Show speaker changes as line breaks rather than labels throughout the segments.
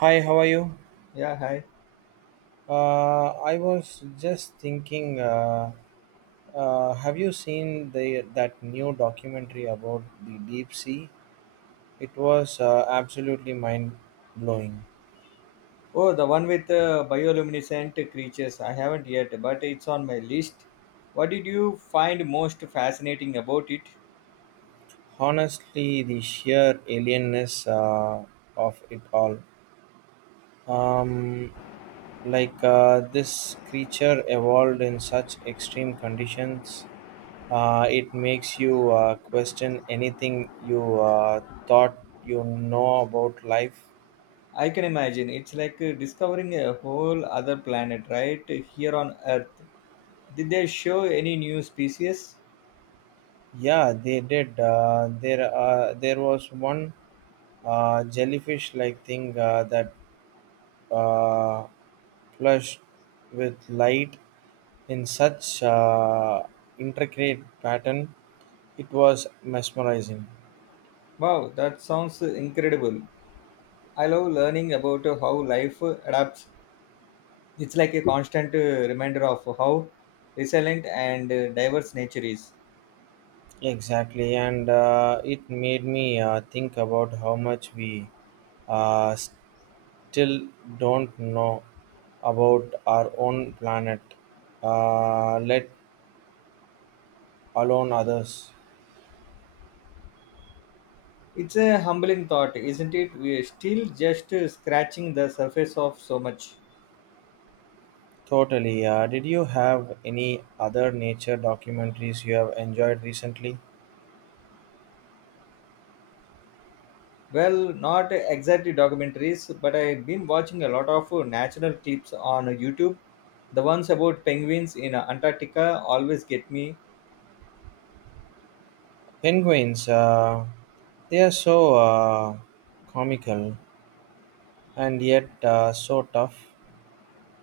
Hi, how are you?
Yeah, hi.
I was just thinking, have you seen the that new documentary about the deep sea? It was absolutely mind blowing.
Oh, the one with bioluminescent creatures. I haven't yet, but it's on my list. What did you find most fascinating about it?
Honestly, the sheer alienness of it all. Um, like this creature evolved in such extreme conditions. It makes you question anything you thought about life.
I can imagine. It's like discovering a whole other planet right here on Earth. Did they show any new species?
Yeah, they did. There was one jellyfish-like thing that uh, flushed with light in such intricate pattern. It was mesmerizing.
Wow, that sounds incredible. I love learning about how life adapts. It's like a constant reminder of how resilient and diverse nature is.
Exactly, and it made me think about how much we uh, still don't know about our own planet, let alone others.
It's a humbling thought, isn't it? We're still just scratching the surface of so much.
Totally. Did you have any other nature documentaries you have enjoyed recently?
Well, not exactly documentaries, but I've been watching a lot of natural clips on YouTube. The ones about penguins in Antarctica always get me.
Penguins, they are so comical and yet so tough.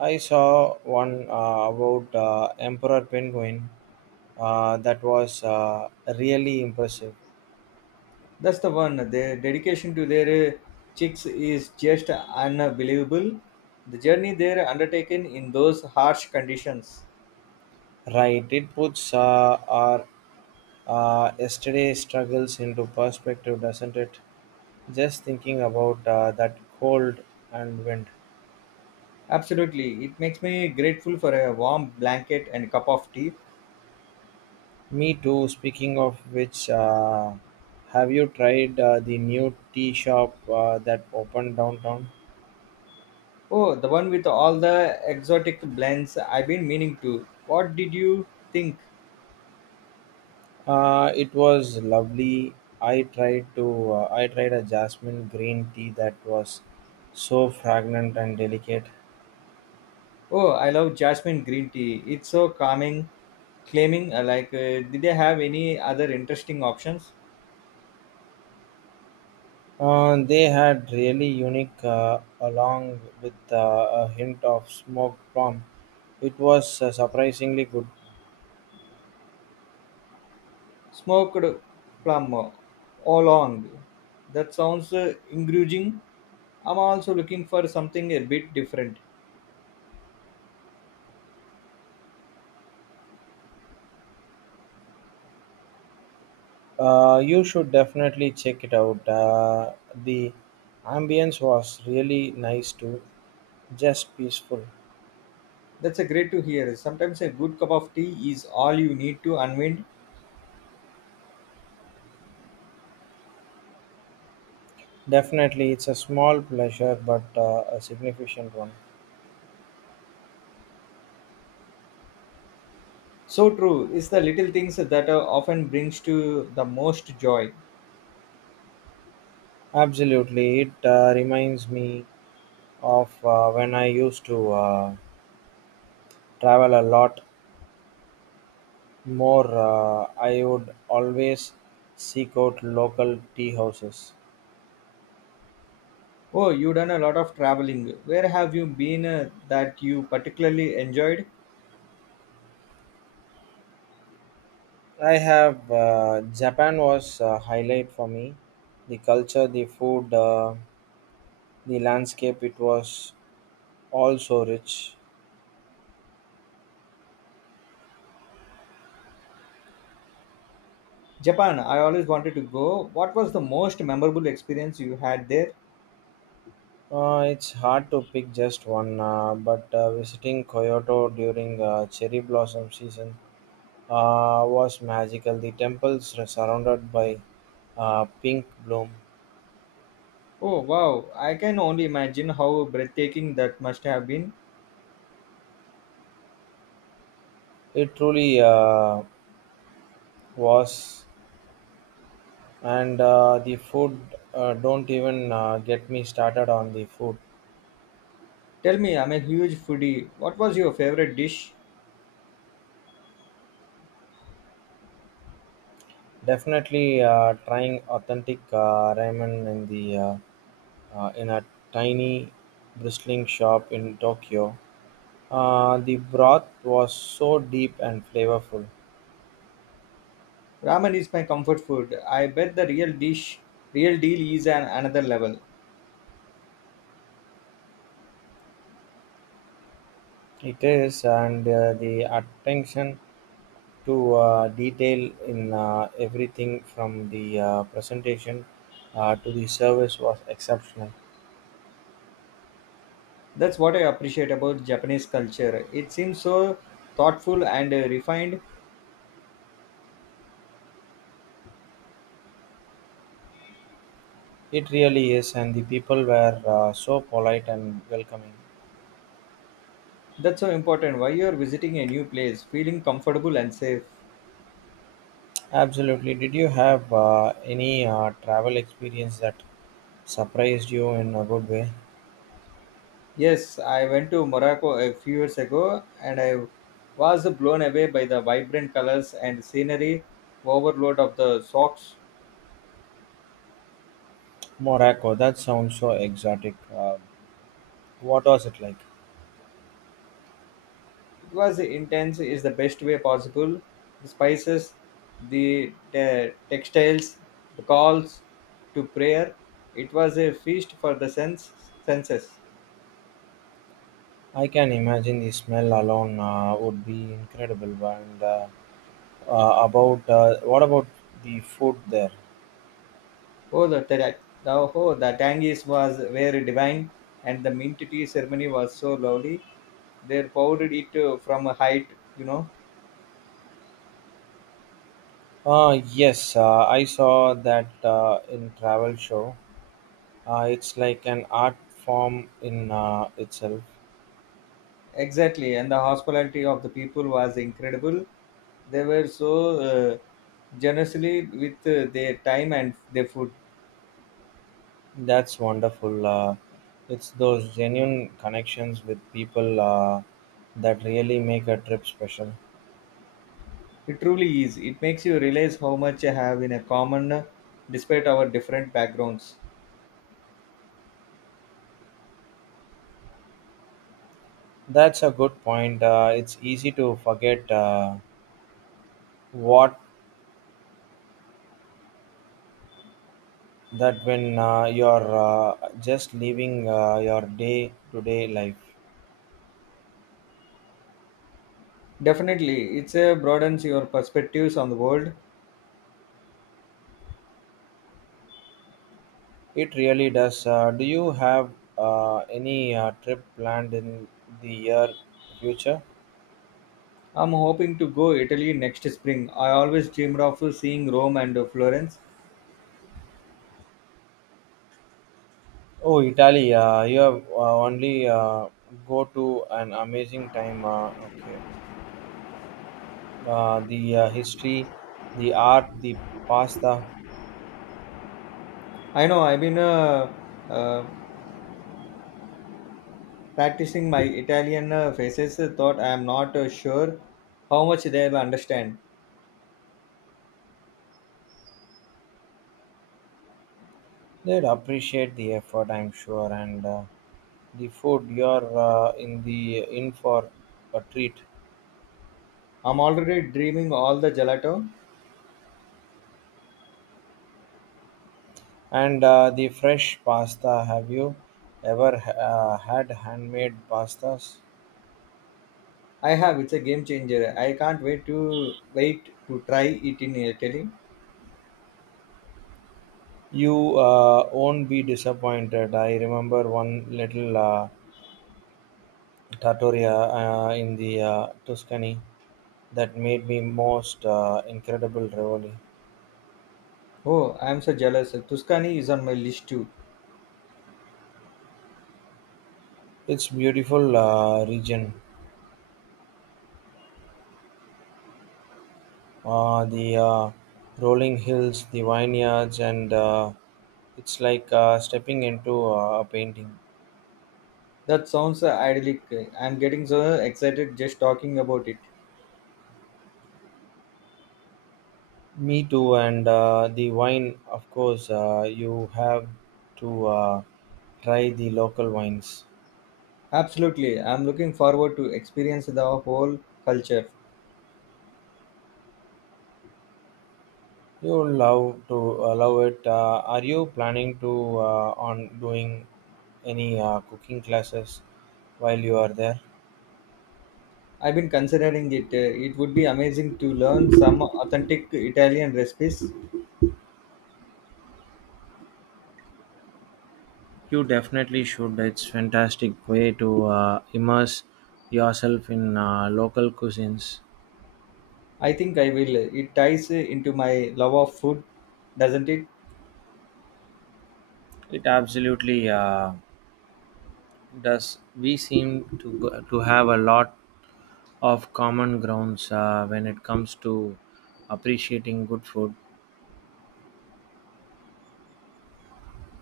I saw one about Emperor Penguin that was really impressive.
That's the one. Their dedication to their chicks is just unbelievable. The journey they're undertaken in those harsh conditions.
Right, it puts our yesterday's struggles into perspective, doesn't it? Just thinking about that cold and wind.
Absolutely. It makes me grateful for a warm blanket and cup of tea.
Me too. Speaking of which, have you tried the new tea shop that opened downtown?
Oh, the one with all the exotic blends. I've been meaning to. What did you think?
It was lovely. I tried a jasmine green tea that was so fragrant and delicate.
Oh, I love jasmine green tea. It's so calming, claiming like, did they have any other interesting options?
They had really unique along with a hint of smoked plum. It was surprisingly good.
Smoked plum all along. That sounds engaging. I'm also looking for something a bit different.
You should definitely check it out. The ambience was really nice too, just peaceful.
That's a great to hear. Sometimes a good cup of tea is all you need to unwind.
Definitely, it's a small pleasure, but a significant one.
So true. It's the little things that often brings to the most joy.
Absolutely, it reminds me of when I used to travel a lot more. I would always seek out local tea houses.
Oh, you've done a lot of traveling. Where have you been that you particularly enjoyed?
I have. Japan was a highlight for me. The culture, the food. The landscape, it was also rich.
Japan, I always wanted to go. What was the most memorable experience you had there?
It's hard to pick just one, but visiting Kyoto during cherry blossom season was magical. The temples were surrounded by pink bloom.
Oh, wow. I can only imagine how breathtaking that must have been.
It truly was, and the food. Don't even get me started on the food.
Tell me, I'm a huge foodie. What was your favorite dish?
Definitely trying authentic ramen in the in a tiny bristling shop in Tokyo. The broth was so deep and flavorful.
Ramen is my comfort food. I bet the real deal is an another level.
It is, and the attention to detail in everything from the presentation to the service was exceptional.
That's what I appreciate about Japanese culture. It seems so thoughtful and refined.
It really is, and the people were so polite and welcoming.
That's so important. Why you're visiting a new place, feeling comfortable and safe.
Absolutely. Did you have any travel experience that surprised you in a good way?
Yes, I went to Morocco a few years ago and I was blown away by the vibrant colors and scenery overload of the socks.
Morocco, that sounds so exotic. What was it like?
It was intense is the best way possible. The spices, textiles, the calls to prayer. It was a feast for the senses.
I can imagine the smell alone would be incredible. And about What about the food there?
Oh, the tangies was were divine, and the mint tea ceremony was so lovely. They poured it from a height, you know.
Yes, I saw that in travel show. It's like an art form in itself.
Exactly, and the hospitality of the people was incredible. They were so uh, generously with their time and their food.
That's wonderful. It's those genuine connections with people that really make a trip special.
It truly is. It makes you realize how much you have in a common, despite our different backgrounds.
That's a good point. It's easy to forget what that when you're just living your day to day life.
Definitely, it's a broadens your perspectives on the world.
It really does. Do you have any trip planned in the year future?
I'm hoping to go Italy next spring. I always dreamed of seeing Rome and Florence.
Oh, Italy. You have only go to an amazing time. Okay. The history, the art, the pasta.
I know I've been uh, practicing my Italian faces. Thought I am not sure how much they will understand.
They'd appreciate the effort, I'm sure. And the food, you're in for a treat.
I'm already dreaming all the gelato.
And the fresh pasta, have you ever had handmade pastas?
I have. It's a game changer. I can't wait to wait to try it in Italy.
You won't be disappointed. I remember one little trattoria in the Tuscany that made me most incredible ravioli.
Oh, I'm so jealous. Tuscany is on my list too.
It's beautiful region. The rolling hills, the vineyards, and it's like stepping into a painting.
That sounds idyllic. I'm getting so excited just talking about it.
Me too, and the wine, of course, you have to try the local wines.
Absolutely. I'm looking forward to experience the whole culture.
You love to love it. Are you planning to on doing any cooking classes while you are there?
I've been considering it. It would be amazing to learn some authentic Italian recipes.
You definitely should. It's fantastic way to immerse yourself in local cuisines.
I think I will. It ties into my love of food, doesn't it?
It absolutely does. We seem to have a lot of common grounds when it comes to appreciating good food.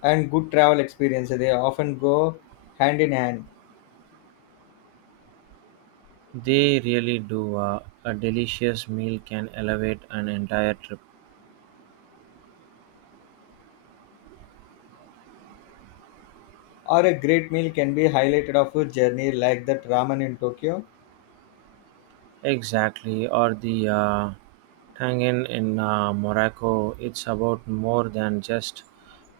And good travel experience. They often go hand in hand.
They really do. A delicious meal can elevate an entire trip.
Or a great meal can be highlighted of a journey like that ramen in Tokyo.
Exactly, or the tangin in Morocco. It's about more than just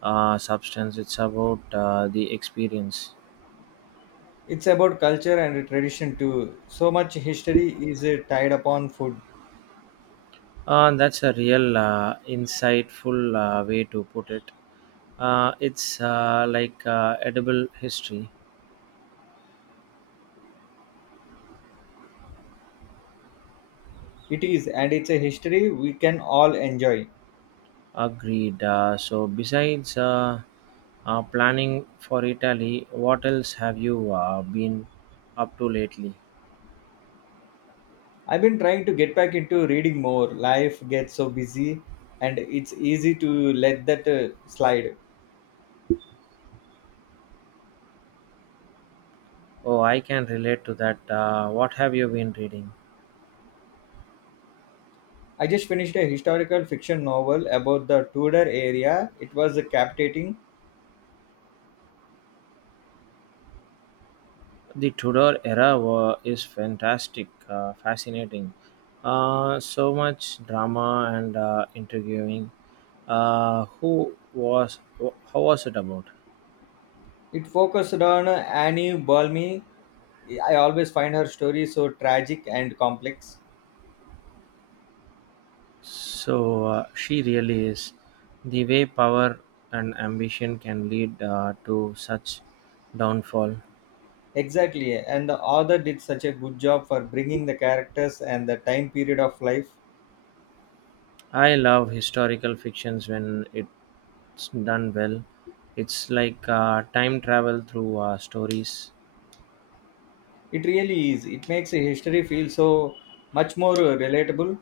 substance. It's about the experience.
It's about culture and tradition too. So much history is tied upon food.
That's a real insightful way to put it. It's like edible history.
It is, and it's a history we can all enjoy.
Agreed. So, besides planning for Italy, what else have you been up to lately?
I've been trying to get back into reading more. Life gets so busy and it's easy to let that slide.
Oh, I can relate to that. What have you been reading?
I just finished a historical fiction novel about the Tudor area. It was captivating.
The Tudor era is fantastic, fascinating. So much drama and interviewing. How was it about?
It focused on Annie Balmy. I always find her story so tragic and complex.
So she really is. The way power and ambition can lead to such downfall.
Exactly, and the author did such a good job for bringing the characters and the time period of life.
I love historical fictions when it's done well. It's like time travel through stories.
It really is. It makes history feel so much more relatable.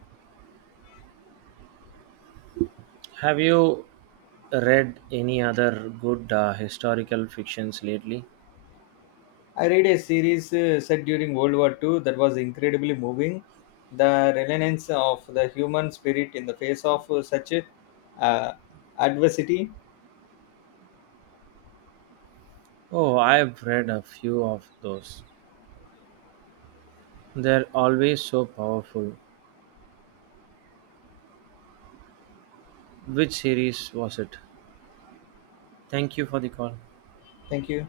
Have you read any other good historical fictions lately?
I read a series set during World War II that was incredibly moving. The resilience of the human spirit in the face of such uh, adversity.
Oh, I've read a few of those. They're always so powerful. Which series was it? Thank you for the call.
Thank you.